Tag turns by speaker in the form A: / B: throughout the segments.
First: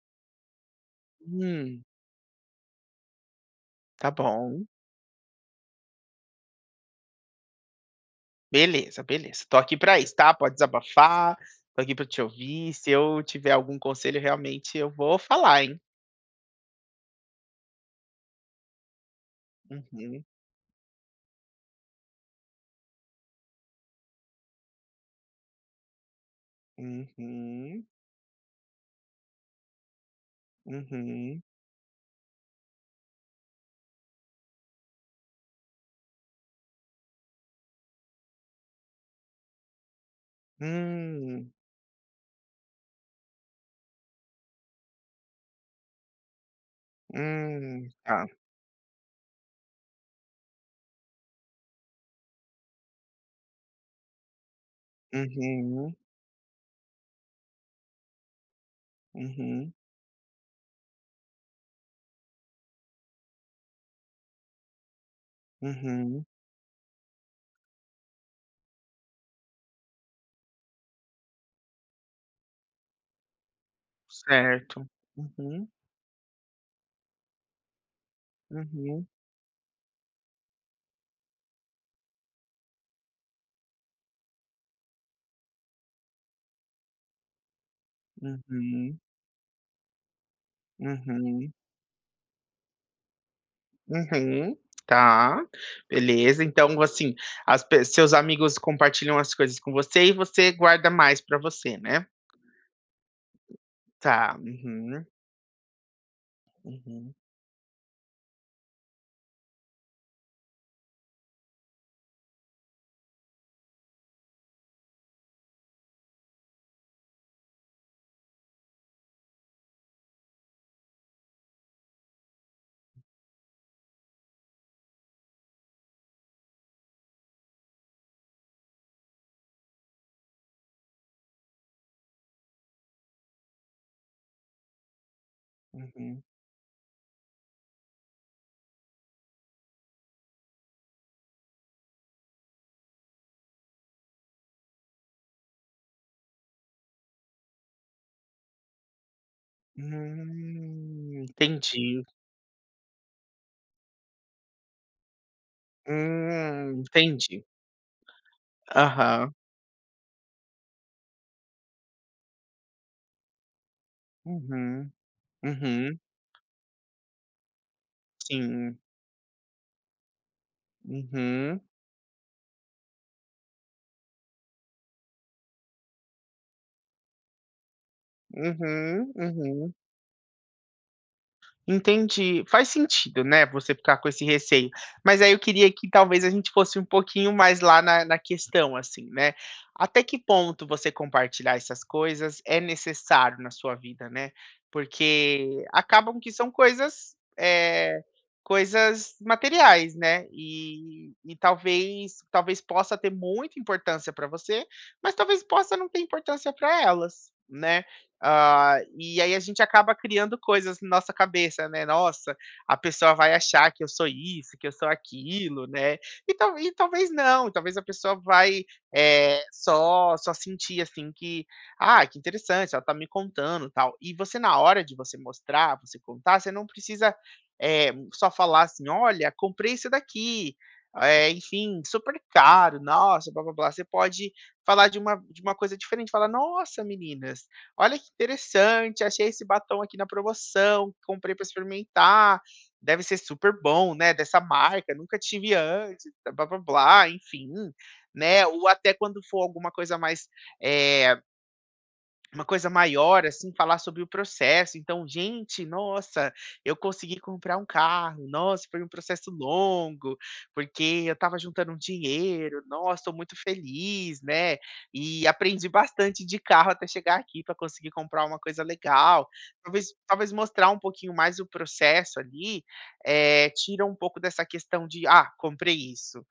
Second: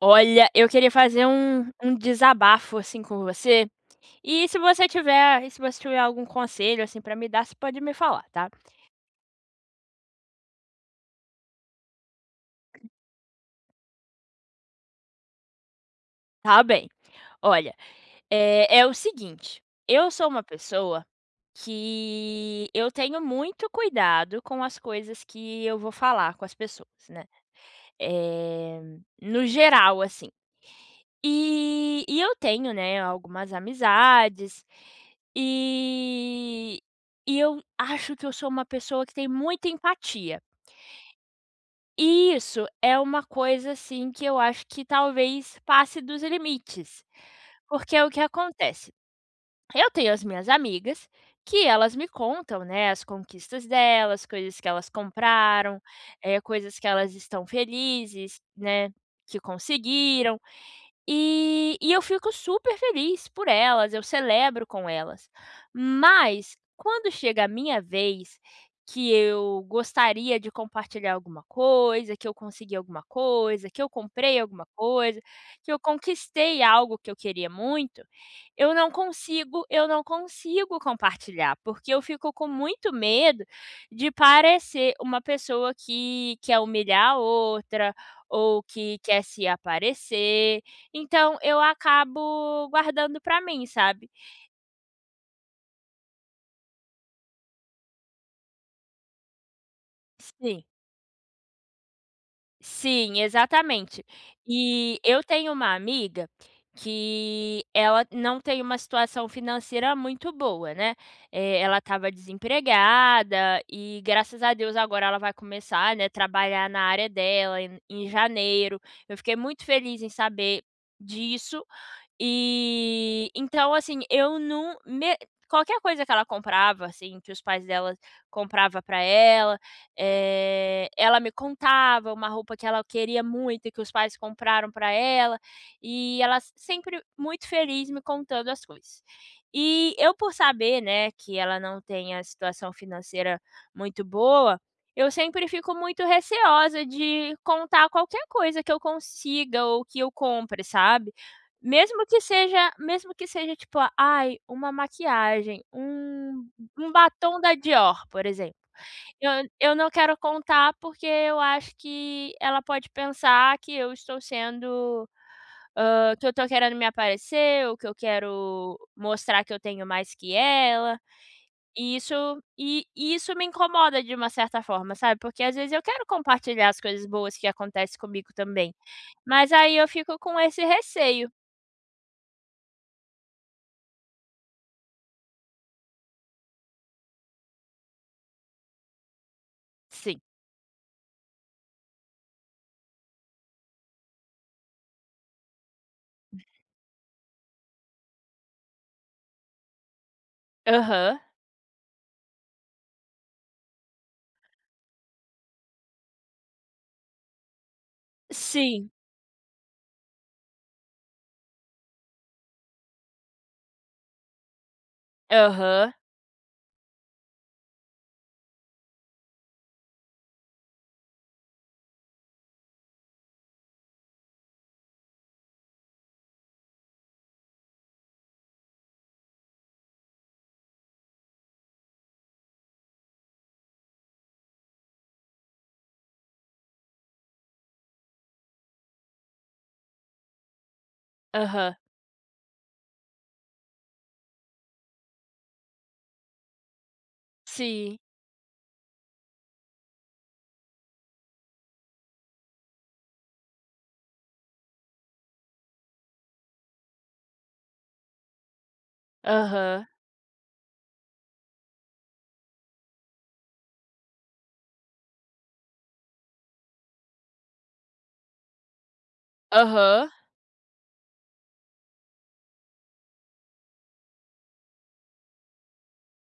A: Olha, eu queria fazer um
B: Hum,
A: um desabafo, assim, com você.
B: tá
A: E se
B: bom.
A: você tiver algum conselho, assim, para me dar, você pode me falar, tá?
B: Beleza, beleza. Tô aqui pra isso, tá? Pode desabafar, tô aqui pra te ouvir. Se eu tiver algum conselho, realmente eu vou falar, hein?
A: Tá bem. Olha, é o seguinte, eu
B: Uhum,
A: sou uma pessoa que eu tenho muito cuidado com as coisas que eu vou falar com as pessoas, né.
B: uhum,
A: Eh, no geral, assim.
B: uhum,
A: E eu tenho, né, algumas amizades, e eu acho que eu sou uma pessoa que tem muita empatia.
B: hum,
A: E isso é uma coisa, assim, que eu acho que talvez passe dos limites. Porque é o que
B: tá.
A: acontece? Eu tenho as minhas amigas, que elas me contam, né, as conquistas delas, coisas que elas compraram,
B: Uhum,
A: coisas que elas estão felizes, né, que
B: uhum,
A: conseguiram. E eu fico super feliz por elas, eu celebro com elas.
B: uhum,
A: Mas quando chega a minha vez, que eu gostaria de compartilhar alguma coisa, que eu consegui alguma coisa, que eu comprei alguma
B: certo.
A: coisa,
B: Uhum,
A: que eu conquistei algo que eu queria muito,
B: uhum,
A: eu não consigo compartilhar, porque eu fico com muito medo de parecer uma pessoa que quer humilhar a outra, ou
B: uhum,
A: que quer se aparecer, então
B: uhum.
A: eu acabo guardando pra mim, sabe.
B: Uhum, tá, beleza. Então, assim, as pe seus amigos compartilham as coisas com você e você
A: Sim.
B: guarda mais pra você, né?
A: Sim, exatamente.
B: Tá,
A: E
B: uhum,
A: eu tenho uma amiga
B: uhum,
A: que ela não tem uma situação financeira muito boa, né. Ela estava desempregada e graças a Deus agora ela vai começar, né, trabalhar na área dela em janeiro. Eu fiquei muito feliz em saber disso. E então, assim, eu não me qualquer coisa que ela comprava, assim, que os pais dela comprava para ela ela me contava uma roupa que ela queria muito e que os pais compraram para ela, e
B: uhum.
A: ela sempre muito feliz me contando as coisas. E eu por saber, né, que ela não tem a situação financeira muito boa, eu sempre fico muito receosa de contar qualquer coisa que eu consiga ou que eu compre, sabe.
B: Entendi.
A: Mesmo que seja tipo, ai, uma maquiagem, um batom
B: Entendi.
A: da Dior, por exemplo. Eu
B: Aham.
A: eu não quero contar, porque eu acho que ela pode pensar que eu estou
B: Uhum,
A: sendo,
B: uhum,
A: que eu estou querendo me aparecer, ou que eu
B: sim.
A: quero mostrar que eu tenho mais que ela.
B: Uhum,
A: E isso e isso me incomoda de uma certa forma, sabe, porque às vezes eu quero compartilhar as coisas boas que acontecem comigo também,
B: uhum, uhum,
A: mas
B: uhum.
A: aí eu fico com esse receio.
B: Entendi. Faz sentido, né, você ficar com esse receio. Mas aí eu queria que talvez a gente fosse um pouquinho mais lá na questão, assim, né. Até que
A: Sim.
B: ponto você compartilhar essas coisas é necessário na sua vida, né. Porque acabam que são coisas, coisas materiais, né, e
A: Aham.
B: e talvez talvez possa ter muita importância para você, mas talvez possa não ter importância para elas, né. Ah,
A: Sim.
B: e aí a gente acaba criando coisas na nossa cabeça, né, "Nossa, a pessoa vai achar que eu sou isso, que eu sou aquilo",
A: Aham.
B: né, e tal e talvez não, talvez a pessoa vai, só só sentir, assim, que: "Ah, que interessante, ela tá me contando, tal". E você na hora de você mostrar, você contar, você não precisa, só falar assim: "Olha, comprei isso daqui, enfim, super caro, nossa, blá-blá-blá". Você pode falar de uma coisa diferente, falar: "Nossa meninas, olha que interessante, achei esse batom aqui na promoção, comprei para
A: Aham.
B: experimentar, deve ser super bom, né, dessa marca, nunca tive antes, blá blá blá, enfim,
A: Sim.
B: né, ou até quando for alguma coisa mais, eh, uma coisa maior, assim, falar sobre o processo. Então, gente, nossa, eu consegui comprar um carro. Nossa, foi um processo
A: Aham.
B: longo, porque eu estava juntando um dinheiro. Nossa, estou muito feliz, né? E aprendi bastante de carro até chegar aqui para conseguir comprar uma coisa legal. Talvez,
A: Aham.
B: talvez mostrar um pouquinho mais o processo ali, tira um pouco dessa questão de, ah, comprei isso,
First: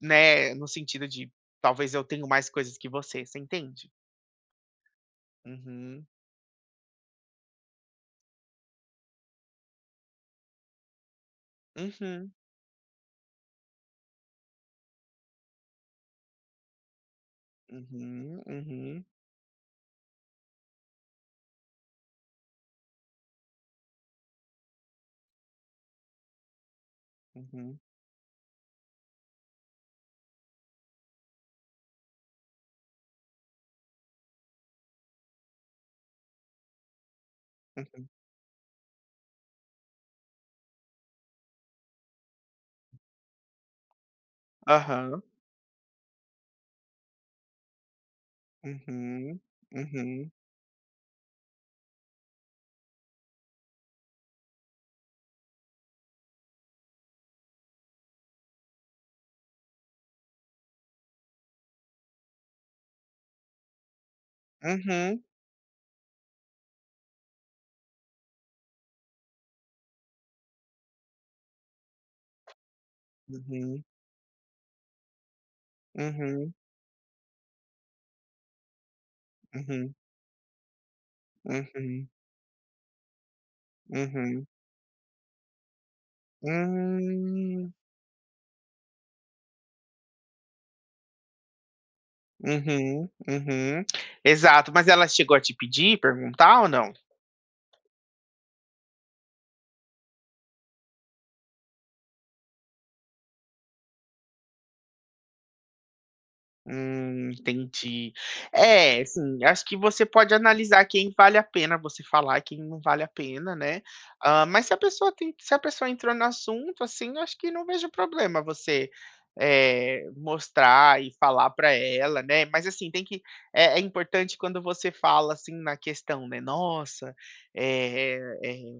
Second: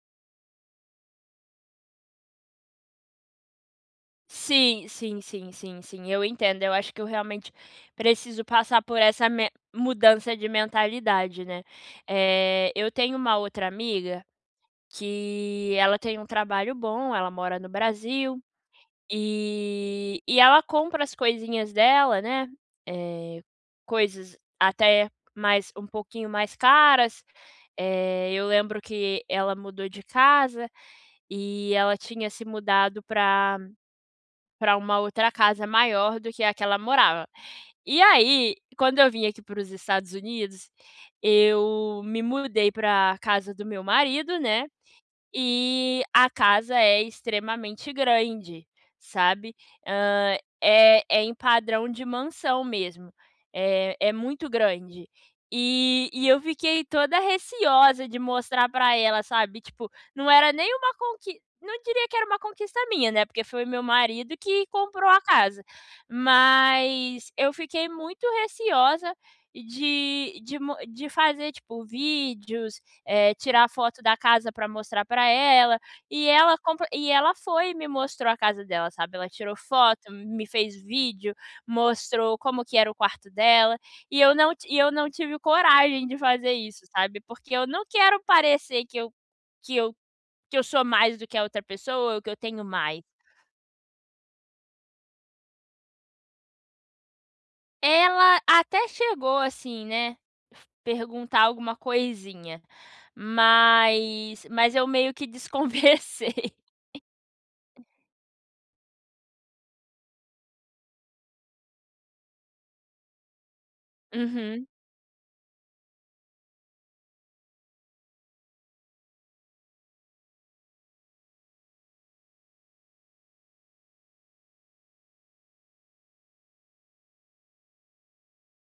B: né? No sentido de talvez eu tenho mais coisas que você, você entende?
A: Sim, sim, sim, sim,
B: Uhum,
A: sim, eu entendo. Eu acho que eu realmente preciso passar por essa me mudança de mentalidade, né.
B: uhum.
A: Eu tenho uma outra amiga que ela tem um trabalho bom, ela mora no Brasil,
B: Uhum, uhum,
A: e ela compra as coisinhas dela, né, eh, coisas até mais um pouquinho mais caras.
B: uhum,
A: Eu lembro que ela mudou de casa e ela tinha se mudado para uma outra casa maior do que a que ela morava. E
B: uhum.
A: aí, quando eu vim aqui para os Estados Unidos, eu me mudei pra casa do meu marido, né.
B: Aham.
A: E a casa é extremamente grande,
B: Uhum,
A: sabe.
B: uhum,
A: É em padrão de mansão mesmo, é muito grande. E eu fiquei toda receosa de mostrar pra ela, sabe, tipo, não diria que era uma conquista minha, né, porque foi meu marido que comprou a
B: uhum,
A: casa, mas eu fiquei muito receosa de fazer, tipo, vídeos tirar
B: uhum,
A: foto da casa para mostrar para ela,
B: uhum,
A: e ela foi e me mostrou a casa dela, sabe, ela tirou
B: uhum,
A: foto, me fez vídeo,
B: uhum,
A: mostrou como que era o quarto dela, e eu
B: uhum.
A: não ti e eu não tive coragem de fazer isso, sabe, porque eu
B: Hum.
A: não quero parecer que eu que eu que eu sou mais do que a outra pessoa ou que eu tenho mais.
B: Uhum, uhum. Exato, mas ela chegou a te pedir, perguntar ou não?
A: Ela até chegou, assim, né, perguntar alguma coisinha, mas eu meio que desconversei.
B: Entendi. É, assim, acho que você pode analisar quem vale a pena você falar quem não vale a pena, né. Ah, mas
A: Uhum.
B: se a pessoa entrou no assunto, assim, acho que não vejo problema você, mostrar e falar para ela, né. Mas, assim, tem que é importante quando você fala, assim, na questão, né: "Nossa, eh eh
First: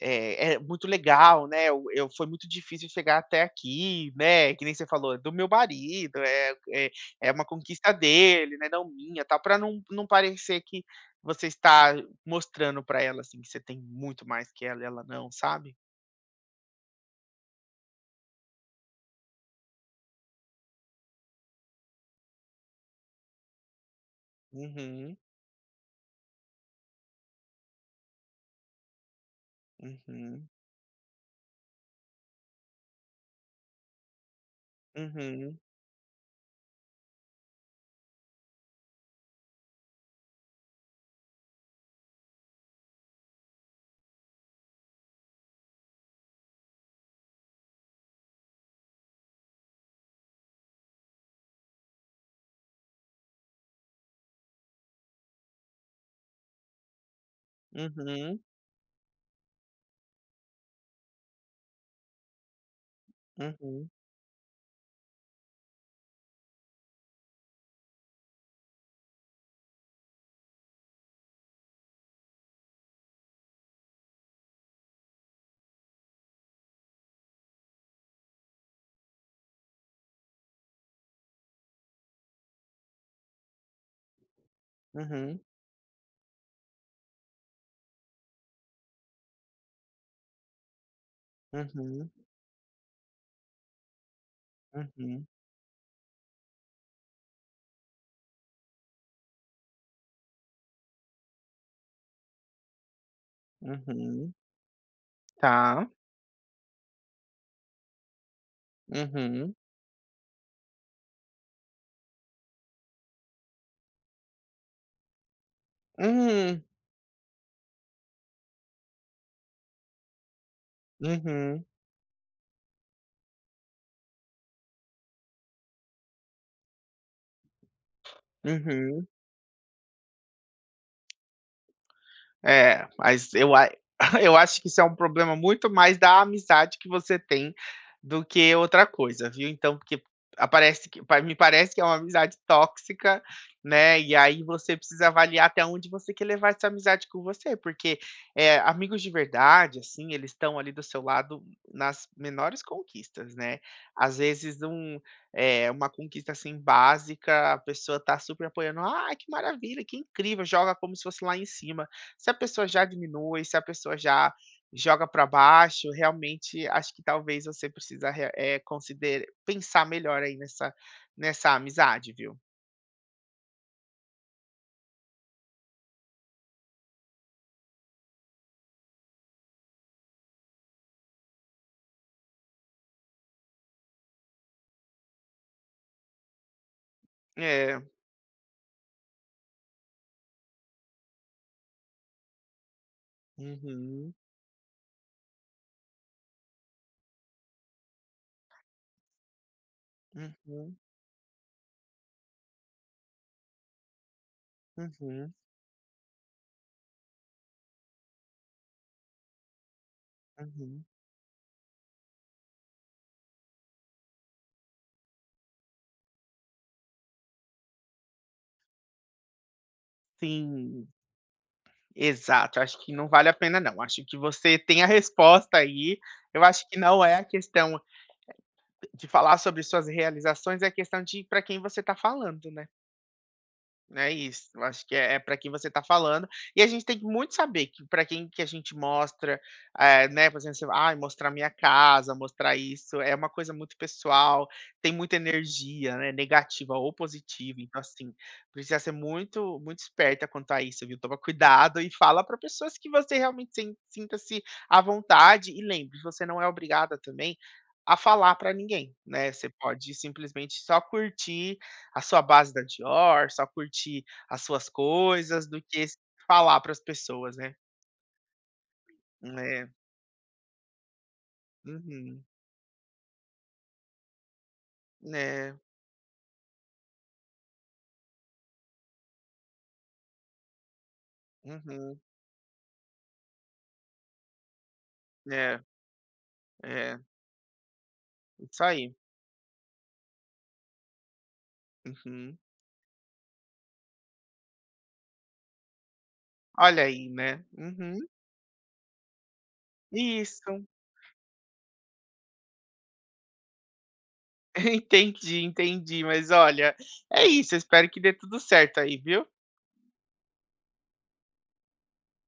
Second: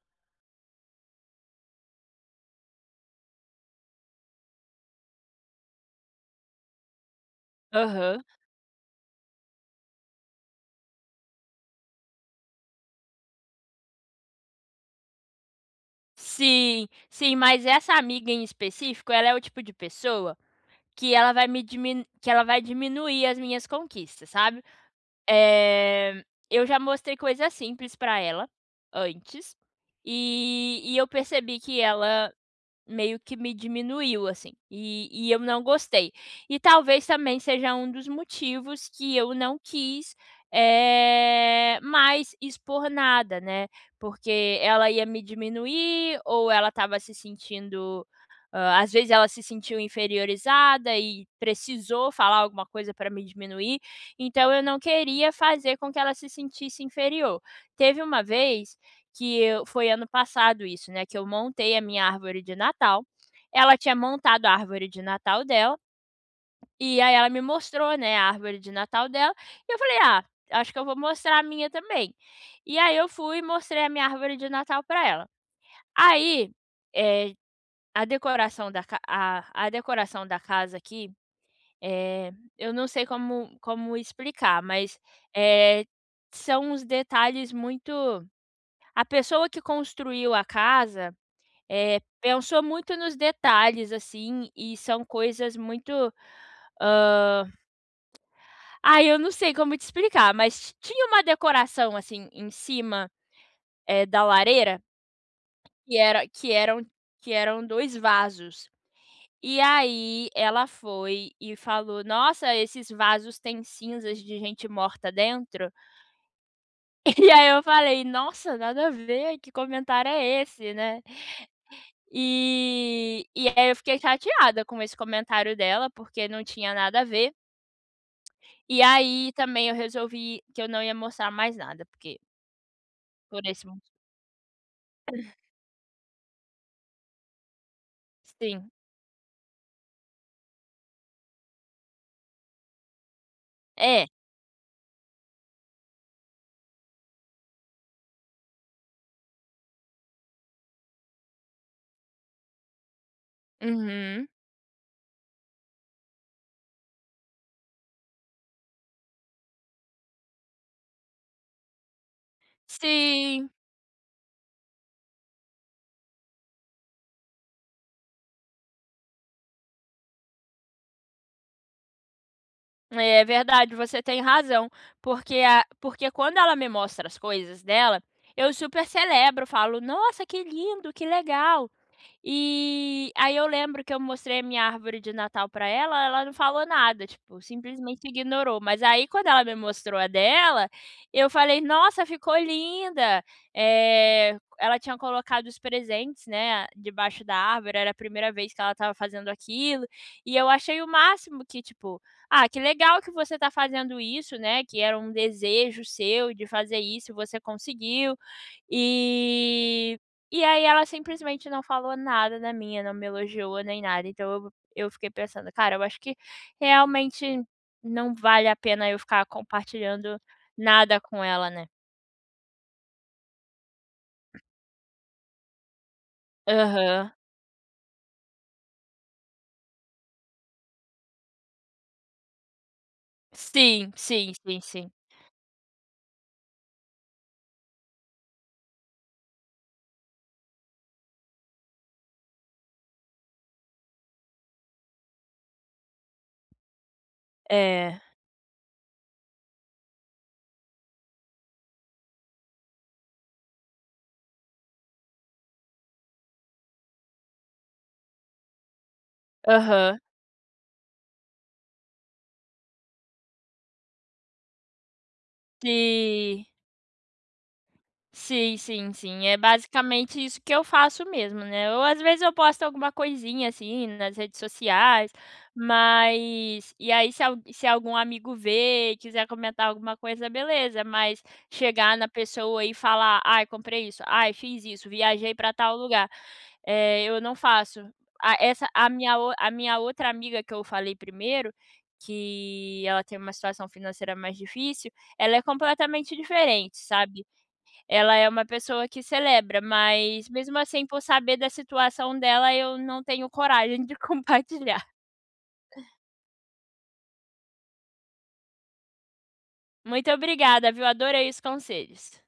B: é muito legal, né, eu foi muito difícil chegar até aqui, né, que nem você falou, do meu marido, é é uma conquista
A: Aham.
B: dele, né, não minha, tal, para não parecer que você está mostrando para ela, assim, que você tem muito mais que ela e ela não, sabe.
A: Sim, sim, mas essa amiga em específico, ela é o tipo de pessoa que ela vai me dimin que ela vai diminuir as minhas conquistas, sabe.
B: Uhum,
A: Eh, eu já mostrei coisas simples pra ela antes,
B: uhum,
A: e eu percebi que ela meio que me diminuiu, assim, e eu
B: uhum,
A: não gostei. E talvez também seja um dos motivos que eu não quis, mais expor nada, né, porque ela ia me diminuir ou ela estava se sentindo às vezes ela se sentiu inferiorizada e precisou falar alguma coisa para me diminuir, então eu não queria fazer com que ela se sentisse inferior. Teve uma
B: uhum,
A: vez que eu foi ano passado isso, né, que eu montei a minha árvore de Natal. Ela
B: uhum,
A: tinha montado a árvore de Natal dela, e aí ela me mostrou, né, a árvore de Natal dela, e eu falei: "Ah, acho que eu vou mostrar a minha também". E aí eu fui e mostrei a minha árvore de Natal para ela. Aí, eh, a decoração da casa aqui, eh, eu não sei como explicar, mas,
B: uhum,
A: eh, são uns detalhes muito a pessoa que construiu a casa,
B: uhum,
A: pensou muito nos detalhes, assim, e são
B: uhum,
A: coisas muito, ah ai, eu não sei como te explicar, mas tinha uma decoração, assim, em cima, da
B: uhum.
A: lareira,
B: Tá.
A: que era que eram 2 vasos.
B: Uhum.
A: E aí ela foi e falou: "Nossa, esses vasos têm cinzas de gente morta dentro".
B: Hum.
A: E aí eu falei: "Nossa, nada a ver, que comentário é esse, né".
B: Uhum,
A: E aí eu fiquei chateada com esse comentário dela, porque não tinha nada a ver. E
B: uhum.
A: aí também eu resolvi que eu não ia mostrar mais nada, porque
B: É, mas
A: por
B: eu
A: esse
B: a
A: mo
B: eu acho que isso é um problema muito mais da amizade que você tem do que
A: Sim.
B: outra coisa, viu. Então, porque aparece que pa me parece que é uma amizade tóxica, né,
A: É.
B: e aí você precisa avaliar até onde você quer levar essa amizade com você, porque, amigos de verdade, assim, eles estão ali do seu lado nas menores conquistas, né. Às
A: Uhum.
B: vezes é uma conquista, assim, básica, a pessoa tá super apoiando: ah, que maravilha, que incrível", joga como se fosse lá em cima. Se a pessoa já diminui,
A: Sim,
B: se a pessoa já joga para baixo, realmente acho que talvez você precisa pensar melhor aí nessa amizade, viu?
A: é verdade, você tem razão, porque quando ela me mostra as coisas dela, eu super celebro, falo: "Nossa, que lindo, que legal". E aí eu lembro que eu mostrei a minha árvore de Natal pra ela, ela não falou nada, tipo,
B: É.
A: simplesmente ignorou. Mas aí quando ela me mostrou a dela, eu falei: "Nossa, ficou linda!".
B: Uhum,
A: Ela tinha colocado os presentes, né, debaixo da árvore, era a primeira vez que ela estava fazendo aquilo, e eu
B: uhum,
A: achei o máximo que, tipo: "Ah, que legal que você tá fazendo isso, né, que era um
B: uhum,
A: desejo seu de fazer isso você conseguiu". E e aí
B: uhum.
A: ela simplesmente não falou nada da minha, não me elogiou nem nada, então eu fiquei pensando: "Cara, eu acho que realmente não vale a pena eu ficar compartilhando
B: Sim,
A: nada com ela, né".
B: exato. Acho que não vale a pena, não. Acho que você tem a resposta aí. Eu acho que não
A: Aham.
B: é a questão de falar sobre suas realizações, é a questão de para quem você está falando, né?
A: Sim,
B: É
A: sim,
B: isso,
A: sim,
B: eu acho
A: sim.
B: que é pra quem você está falando. E a gente tem que muito saber que para quem que a gente mostra, né, por exemplo, assim, ai, mostrar minha casa, mostrar isso, é uma coisa muito pessoal, tem muita energia, né, negativa ou positiva, então
A: É.
B: assim, precisa ser muito muito esperta quanto a isso, viu. Toma cuidado e fala para pessoas que você realmente sinta-se à vontade e lembre, você não é obrigada também a falar para ninguém, né, você pode
A: Aham.
B: simplesmente só curtir a sua base da Dior, só curtir as suas coisas, do que s
A: Sim.
B: falar para as pessoas, né.
A: Sim, sim, sim. É
B: É.
A: basicamente isso que eu faço mesmo, né. Ou às vezes
B: Uhum.
A: eu posto alguma coisinha, assim, nas redes sociais,
B: É.
A: mas e aí se algum amigo vê e quiser comentar alguma coisa, beleza, mas chegar
B: Uhum.
A: na pessoa e falar: "Ai, comprei isso. Ai, fiz isso. Viajei para
B: É,
A: tal lugar",
B: é.
A: eu não faço.
B: Isso aí.
A: A minha outra amiga que eu falei primeiro,
B: Uhum.
A: que ela tem uma situação financeira mais difícil, ela é completamente diferente,
B: Olha aí,
A: sabe.
B: né. Uhum.
A: Ela é uma pessoa que celebra, mas mesmo
B: Isso.
A: assim, por saber da situação dela, eu não tenho coragem de compartilhar.
B: Entendi, entendi. Mas olha, é isso, eu espero que dê tudo certo aí, viu.
A: Muito obrigada, viu, adorei os conselhos.